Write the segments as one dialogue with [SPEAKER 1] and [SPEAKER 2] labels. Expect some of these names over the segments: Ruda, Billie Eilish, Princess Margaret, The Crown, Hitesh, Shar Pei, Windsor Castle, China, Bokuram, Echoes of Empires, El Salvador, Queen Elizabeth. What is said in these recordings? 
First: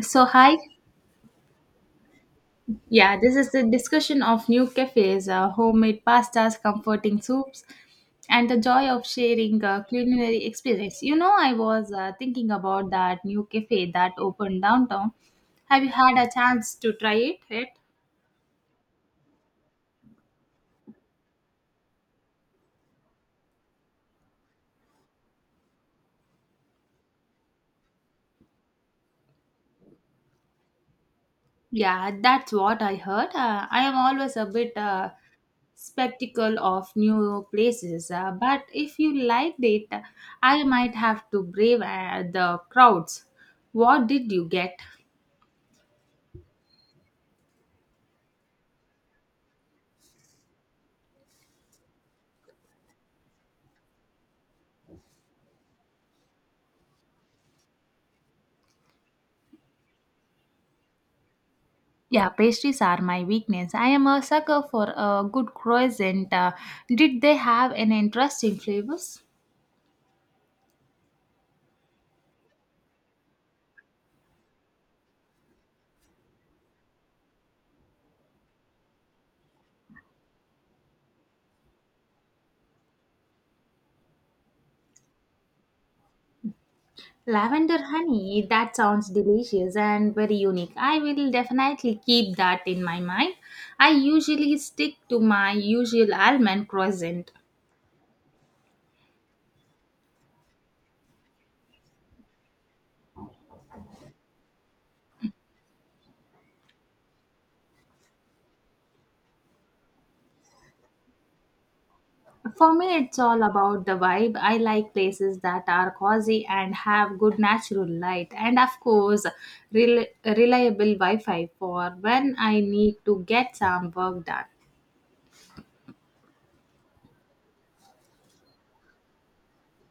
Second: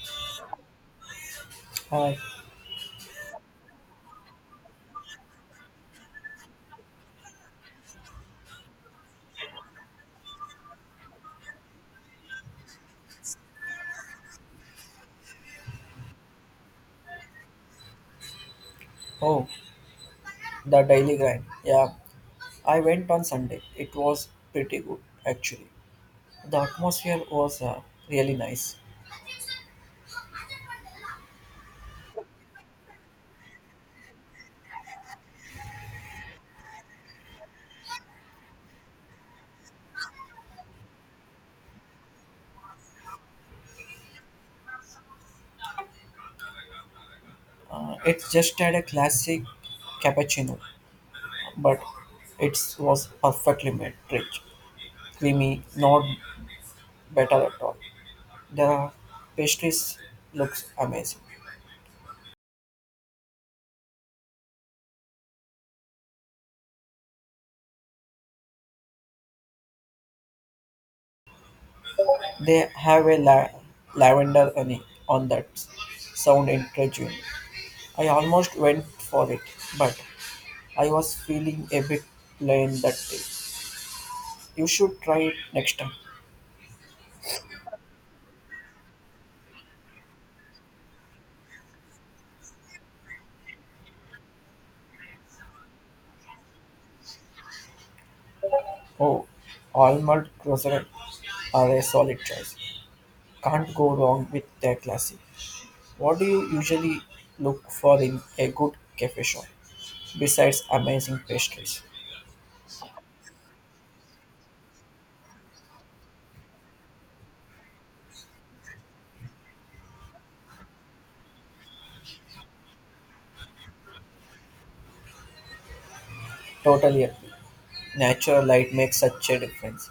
[SPEAKER 1] So, hi.
[SPEAKER 2] Hi.
[SPEAKER 1] Yeah, this is the discussion of new cafes, homemade pastas, comforting soups, and the joy of sharing culinary experience. You know, I was thinking about that new cafe that opened downtown. Have you had a chance to try it yet?
[SPEAKER 2] Oh, the daily grind. Yeah, I went on Sunday. It was pretty good, actually. The atmosphere was really nice.
[SPEAKER 1] Yeah, that's what I heard. I am always a bit sceptical of new places, but if you liked it, I might have to brave the crowds. What did you get?
[SPEAKER 2] It just had a classic cappuccino, but it was perfectly made, rich, creamy, not better at all. The pastries looks amazing.
[SPEAKER 1] Yeah, pastries are my weakness. I am a sucker for a good croissant. Did they have an interesting flavors?
[SPEAKER 2] They have lavender honey on that. Sound intriguing. I almost went for it, but I was feeling a bit plain that day. You should try it next time.
[SPEAKER 1] Lavender honey, that sounds delicious and very unique. I will definitely keep that in my mind. I usually stick to my usual almond croissant.
[SPEAKER 2] Oh, almond croissant are a solid choice. Can't go wrong with their classic. What do you usually look for in a good cafe shop besides amazing pastries?
[SPEAKER 1] For me, it's all about the vibe. I like places that are cozy and have good natural light, and of course, reliable Wi Fi for when I need to get some work done.
[SPEAKER 2] Totally agree. Natural light makes such a difference,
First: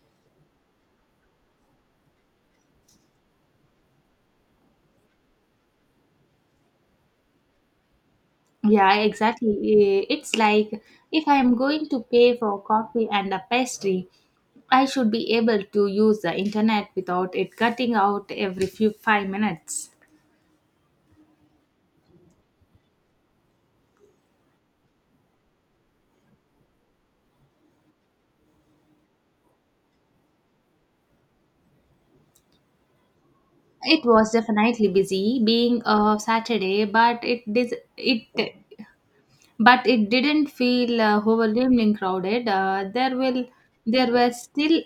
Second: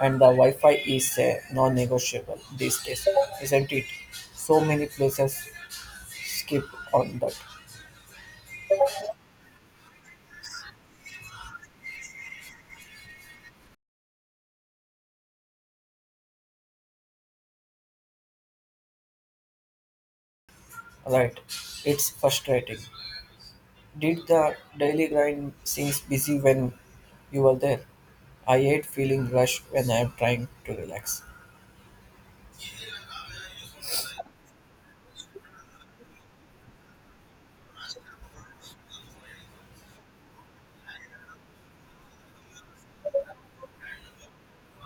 [SPEAKER 2] and the Wi-Fi is a non-negotiable these days, isn't it? So many places skip on that.
[SPEAKER 1] Yeah, exactly. It's like if I am going to pay for coffee and a pastry, I should be able to use the internet without it cutting out every few 5 minutes.
[SPEAKER 2] Right. It's frustrating. Did the daily grind seems busy when you were there? I hate feeling rushed when I am trying to relax.
[SPEAKER 1] It was definitely busy being a Saturday, but it dis- it but it didn't feel overwhelmingly crowded. There were still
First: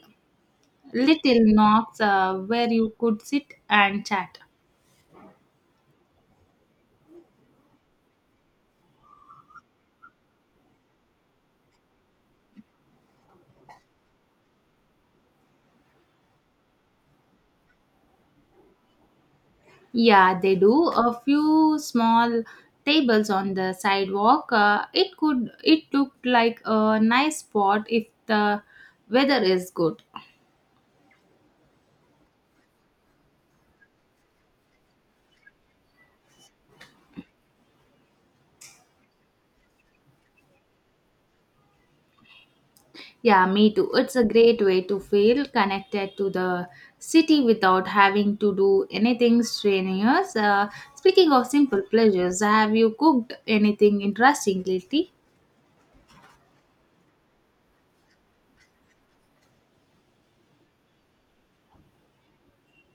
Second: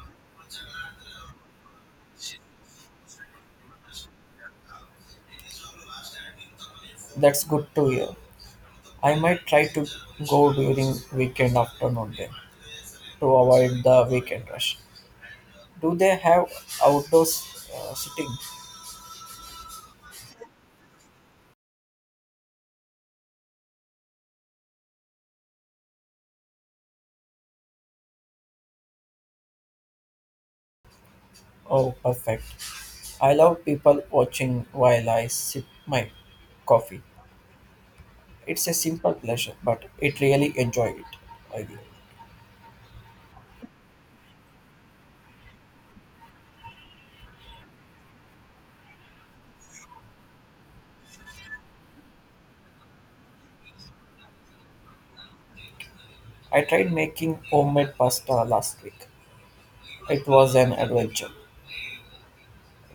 [SPEAKER 1] little knocks where you could sit and chat.
[SPEAKER 2] That's good to hear. I might try to go during weekend afternoon then to avoid the weekend rush. Do they have outdoors sitting?
[SPEAKER 1] Yeah, they do. A few small tables on the sidewalk. It looked like a nice spot if the weather is good.
[SPEAKER 2] Oh, perfect. I love people watching while I sip my coffee. It's a simple pleasure, but it really enjoy it. I do.
[SPEAKER 1] Yeah, me too. It's a great way to feel connected to the city without having to do anything strenuous. Speaking of simple pleasures, have you cooked anything interesting lately?
[SPEAKER 2] I tried making homemade pasta last week. It was an adventure,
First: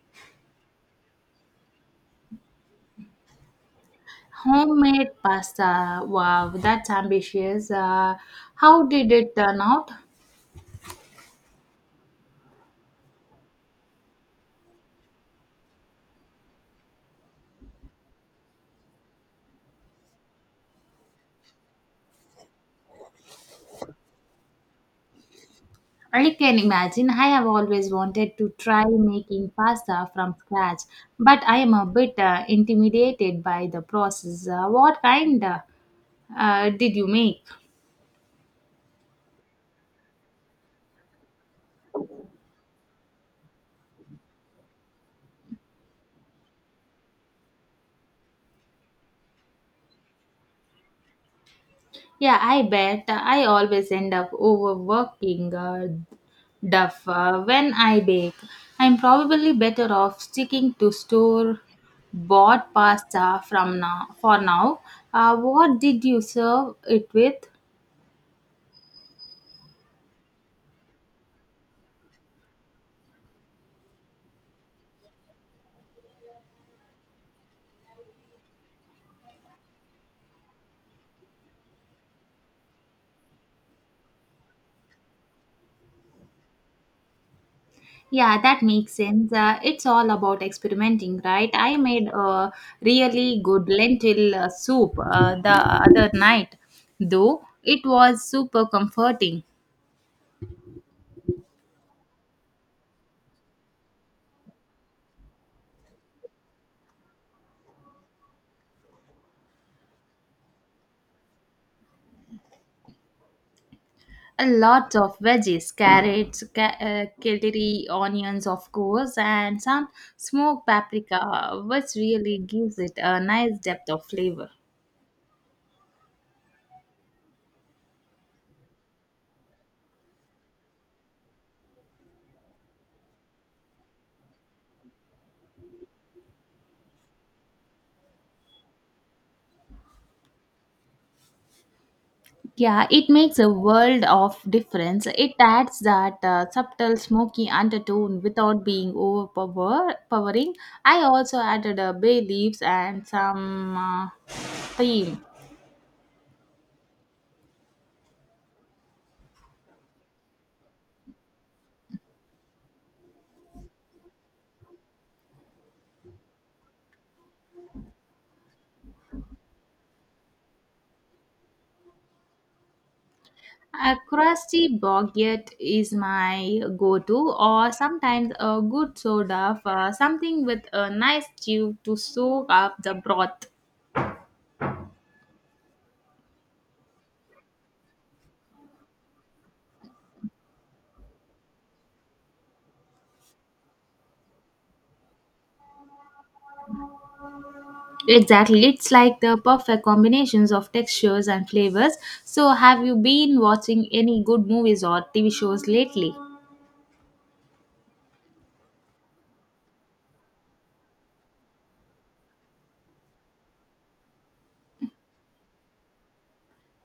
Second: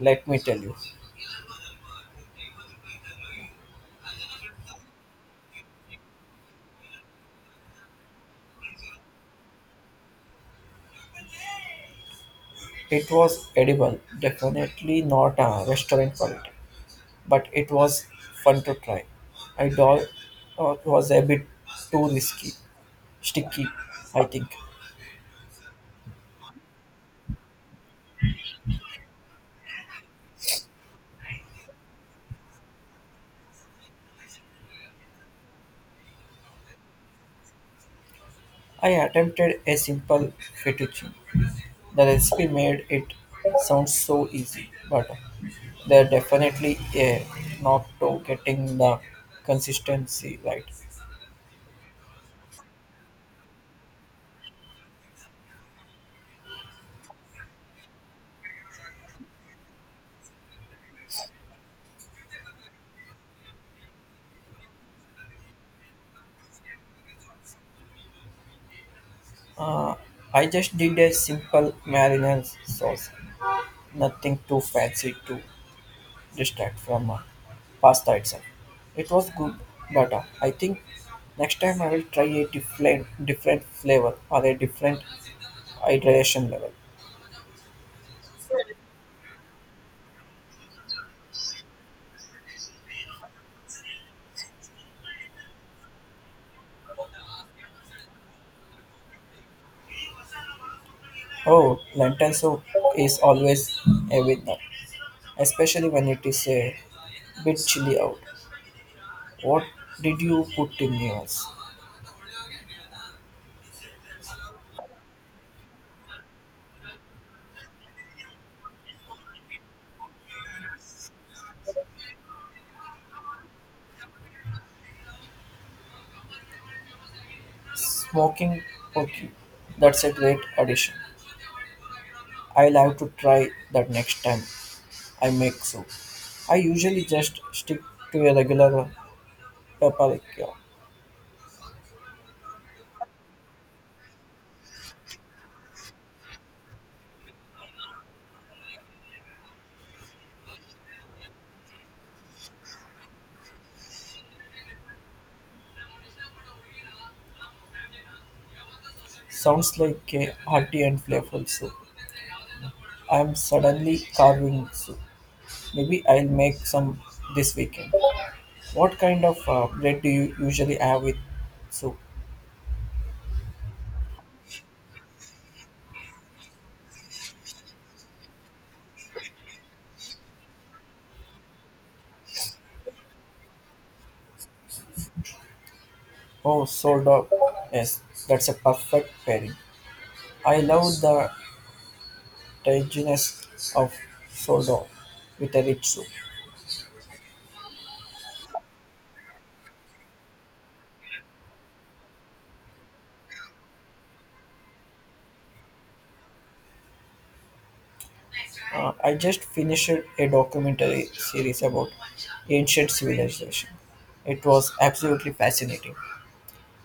[SPEAKER 2] let me tell you.
[SPEAKER 1] Homemade pasta. Wow, that's ambitious. How did it turn out?
[SPEAKER 2] It was edible, definitely not a restaurant quality, but it was fun to try. I do- it was a bit too risky, sticky, I think.
[SPEAKER 1] I can imagine. I have always wanted to try making pasta from scratch, but I am a bit intimidated by the process. What kind did you make?
[SPEAKER 2] I attempted a simple fettuccine. The recipe made it sound so easy, but there definitely a knock to getting the consistency right.
[SPEAKER 1] Yeah, I bet I always end up overworking duff when I bake. I'm probably better off sticking to store bought pasta from now for now. What did you serve it with?
[SPEAKER 2] Uh, I just did a simple marinara sauce, nothing too fancy to distract from pasta itself. It was good, but I think next time I will try a different flavor or a different hydration level.
[SPEAKER 1] Yeah, that makes sense. It's all about experimenting, right? I made a really good lentil soup the other night, though it was super comforting.
[SPEAKER 2] Oh, lentil soup is always a winner, especially when it is a bit chilly out. What did you put in yours?
[SPEAKER 1] A lot of veggies, carrots, celery, onions, of course, and some smoked paprika, which really gives it a nice depth of flavor.
[SPEAKER 2] Smoking turkey. That's a great addition. I'll have to try that next time I make soup. I usually just stick to a regular paprika.
[SPEAKER 1] Yeah, it makes a world of difference. It adds that subtle smoky undertone without being overpowering. I also added a bay leaves and some thyme.
[SPEAKER 2] Sounds like a hearty and flavorful soup. I'm suddenly carving soup. Maybe I'll make some this weekend. What kind of bread do you usually have with soup?
[SPEAKER 1] A crusty baguette is my go-to, or sometimes a good soda for something with a nice stew to soak up the broth.
[SPEAKER 2] Oh, sold. Yes, that's a perfect pairing. I love the tanginess of sourdough with a rich soup.
[SPEAKER 1] Exactly. It's like the perfect combinations of textures and flavors. So, have you been watching any good movies or TV shows lately?
[SPEAKER 2] I just finished a documentary series about ancient civilization. It was absolutely fascinating.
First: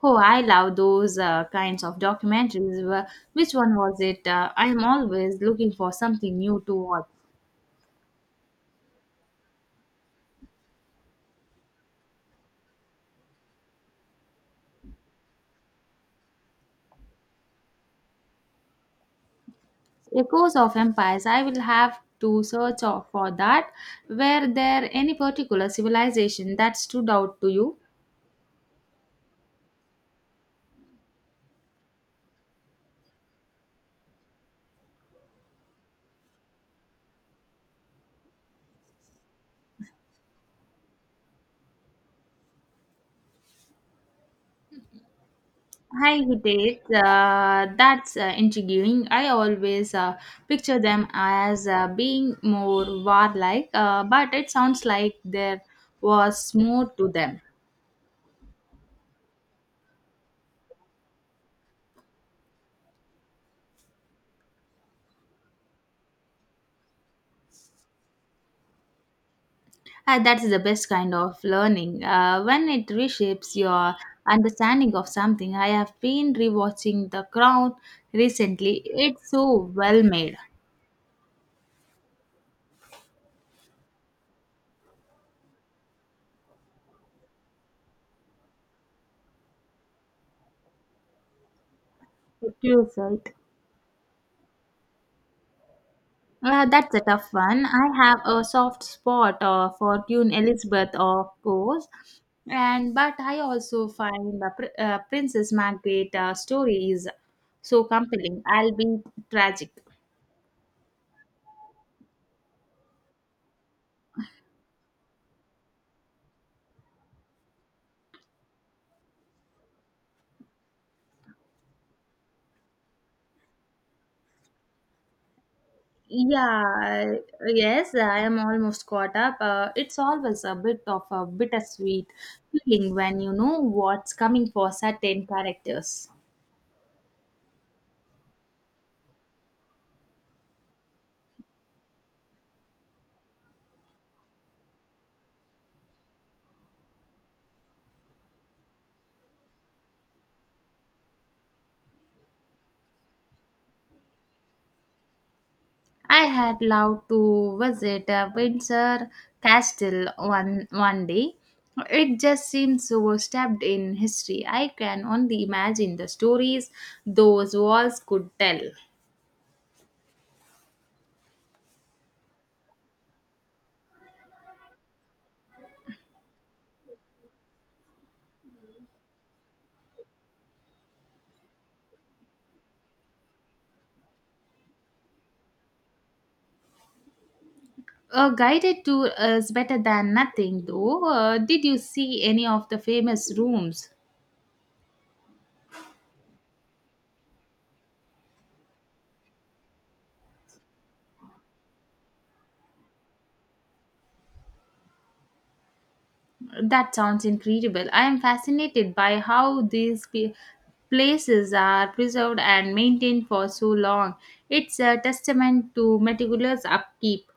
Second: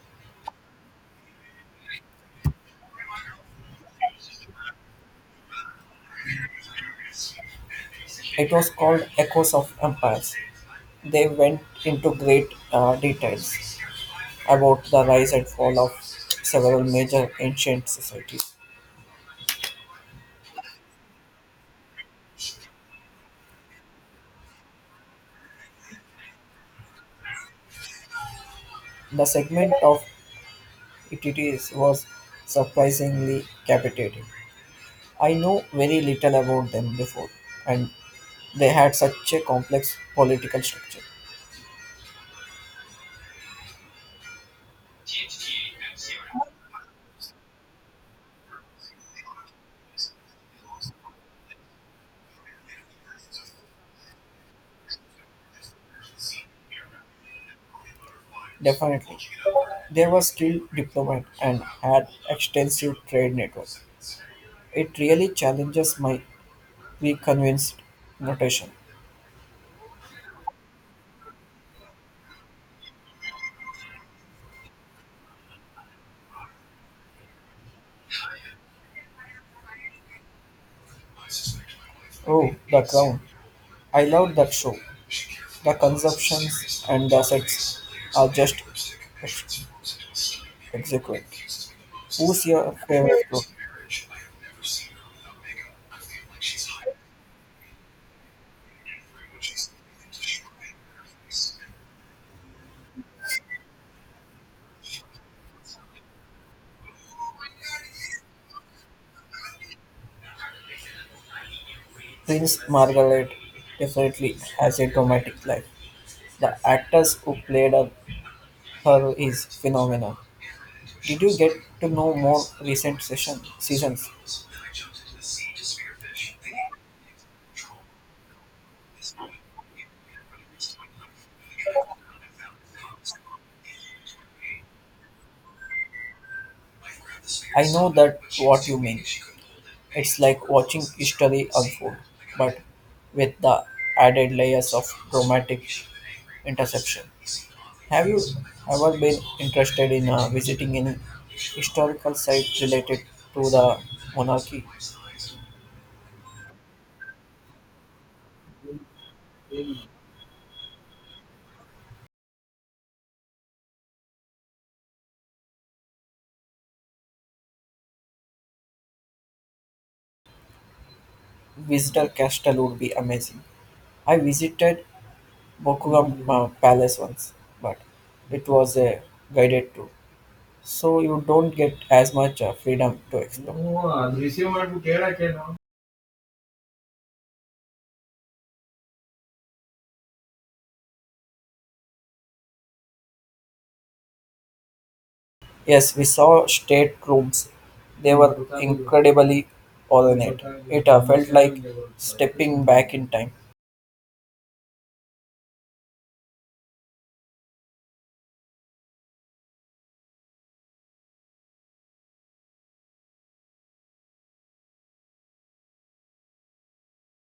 [SPEAKER 1] Oh, I love those kinds of documentaries. Which one was it? I'm always looking for something new to watch.
[SPEAKER 2] It was called Echoes of Empires. They went into great details about the rise and fall of several major ancient societies.
[SPEAKER 1] Echoes of Empires. I will have to search for that. Were there any particular civilization that stood out to you?
[SPEAKER 2] The segment of ETTs was surprisingly captivating. I know very little about them before, and they had such a complex political structure.
[SPEAKER 1] Hi, Hitesh. That's intriguing. I always picture them as being more warlike, but it sounds like there was more to them.
[SPEAKER 2] Definitely. They were skilled diplomat and had extensive trade networks. It really challenges my preconceived notation.
[SPEAKER 1] That's the best kind of learning. When it reshapes your understanding of something, I have been rewatching The Crown recently. It's so well made.
[SPEAKER 2] Oh, The Crown. I loved that show. The conceptions and the sets are just exquisite. Who's
[SPEAKER 1] What do
[SPEAKER 2] your
[SPEAKER 1] you say?
[SPEAKER 2] favorite pro?
[SPEAKER 1] That's a tough one. I have a soft spot for Queen Elizabeth, of course, and but I also find Princess Margaret story is so compelling. I'll be tragic.
[SPEAKER 2] Prince Margaret definitely has a dramatic life. The actors who played her is phenomenal. Did you get to know more recent session seasons?
[SPEAKER 1] Yeah, yes, I am almost caught up. It's always a bit of a bittersweet feeling when you know what's coming for certain characters.
[SPEAKER 2] I know that what you mean. It's like watching history unfold, but with the added layers of dramatic interception. Have you ever been interested in visiting any historical site related to the monarchy?
[SPEAKER 1] I had loved to visit Windsor Castle one day. It just seems so stabbed in history. I can only imagine the stories those walls could tell.
[SPEAKER 2] Visitor Castle would be amazing. I visited Bokuram Palace once, but it was a guided tour, so you don't get as much freedom to explore.
[SPEAKER 1] A guided tour is better than nothing, though. Did you see any of the famous rooms?
[SPEAKER 2] Yes, we saw state rooms. They were incredibly ornate. It felt like stepping back in time.
[SPEAKER 1] That sounds incredible. I am fascinated by how places are preserved and maintained for so long. It's a testament to meticulous upkeep,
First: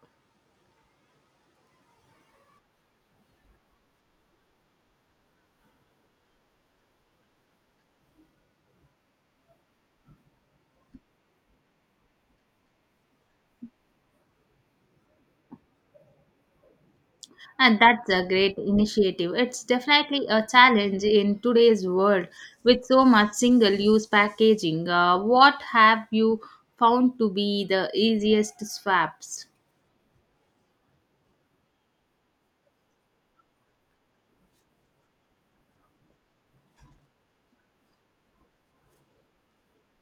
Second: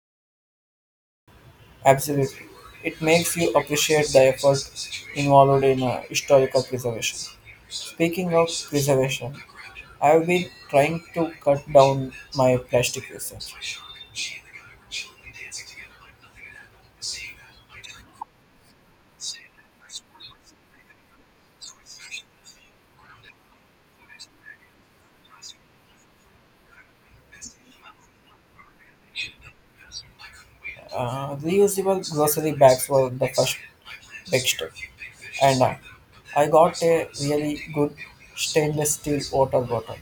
[SPEAKER 2] Absolutely. It makes you appreciate the effort involved in historical preservation. Speaking of preservation, I've been trying to cut down my plastic usage.
[SPEAKER 1] and that's a great initiative. It's definitely a challenge in today's world with so much single use packaging. What have you found to be the easiest swaps?
[SPEAKER 2] Reusable grocery bags were the first big step, and I got a really good stainless steel water bottle.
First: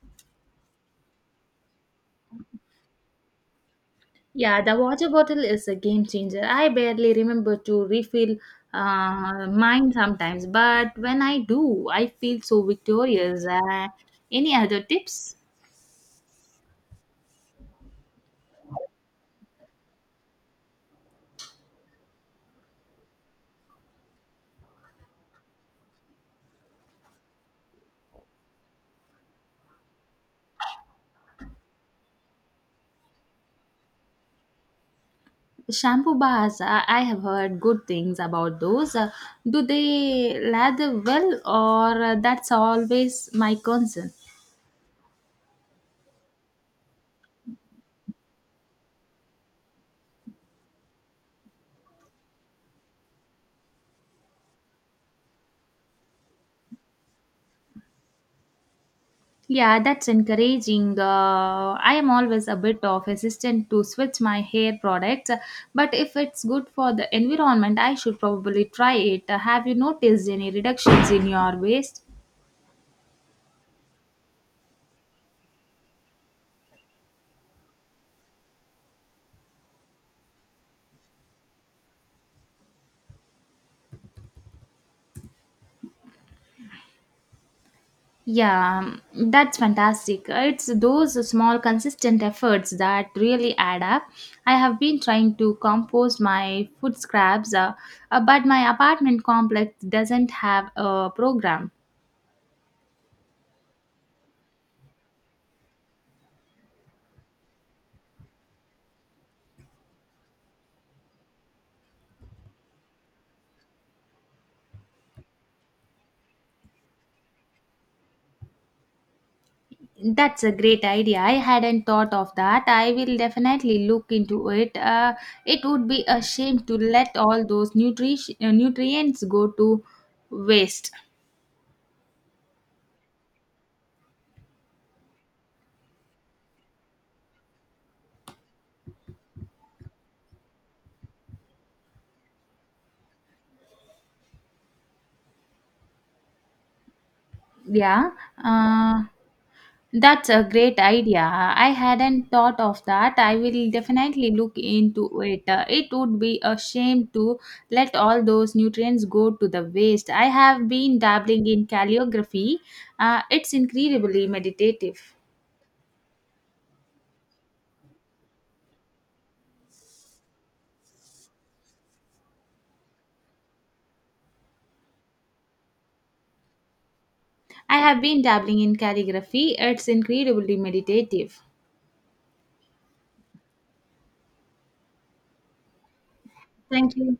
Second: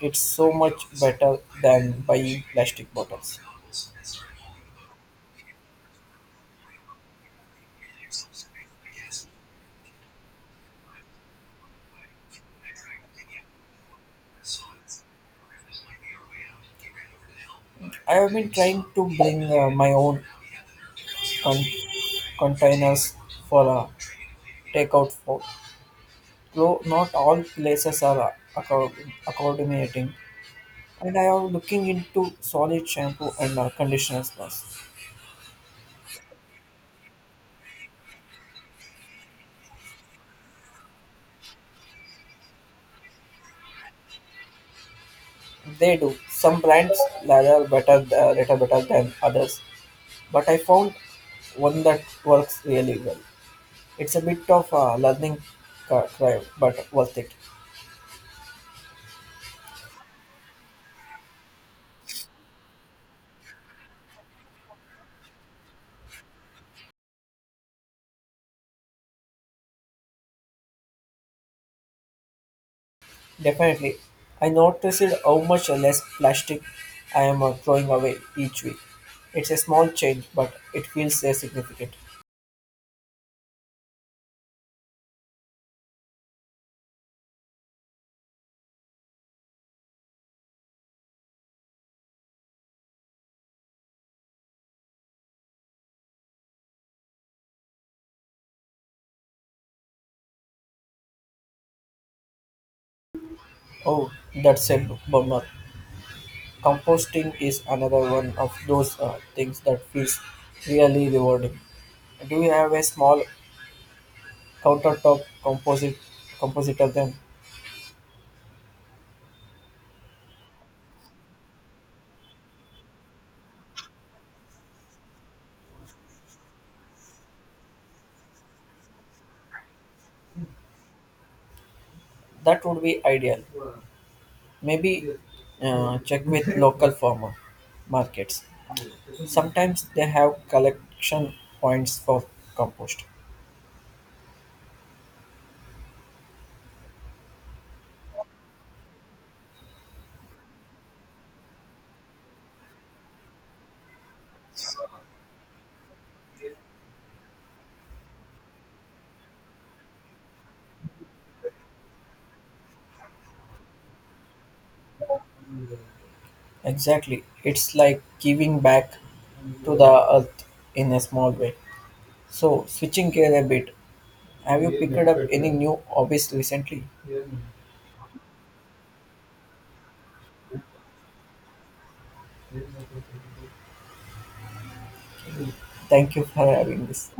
[SPEAKER 2] It's so much better than buying plastic bottles.
[SPEAKER 1] Yeah, the water bottle is a game changer. I barely remember to refill mine sometimes, but when I do, I feel so victorious. Any other tips?
[SPEAKER 2] I have been trying to bring my own con- containers for takeout food. Though not all places are accommodating, and I am looking into solid shampoo and conditioners. Plus,
[SPEAKER 1] Shampoo bars, I have heard good things about those. Do they lather well, or that's always my concern?
[SPEAKER 2] they do. Some brands rather better, little better than others, but I found one that works really well. It's a bit of a learning curve, but worth it.
[SPEAKER 1] Yeah, that's encouraging. I am always a bit of hesitant to switch my hair products, but if it's good for the environment, I should probably try it. Have you noticed any reductions in your waste?
[SPEAKER 2] Definitely. I noticed how much less plastic I am throwing away each week. It's a small change, but it feels significant.
[SPEAKER 1] Yeah, that's fantastic. It's those small, consistent efforts that really add up. I have been trying to compost my food scraps, but my apartment complex doesn't have a program.
[SPEAKER 2] Oh, that's a bummer. Composting is another one of those things that feels really rewarding. Do you have a small countertop composite compositor then?
[SPEAKER 1] That's a great idea. I hadn't thought of that. I will definitely look into it. It would be a shame to let all those nutrients go to waste.
[SPEAKER 2] That would be ideal. Maybe check with local farmer markets. Sometimes they have collection points for compost.
[SPEAKER 1] Yeah, uh, that's a great idea. I hadn't thought of that. I will definitely look into it. It would be a shame to let all those nutrients go to the waste. I have been dabbling in calligraphy. It's incredibly meditative.
[SPEAKER 2] Exactly. It's like giving back to the earth in a small way. So, switching gear a bit, have you picked up any new hobbies recently?
[SPEAKER 1] I have been dabbling in calligraphy. It's incredibly meditative.
[SPEAKER 2] Thank you for having
[SPEAKER 1] Thank
[SPEAKER 2] this.
[SPEAKER 1] you.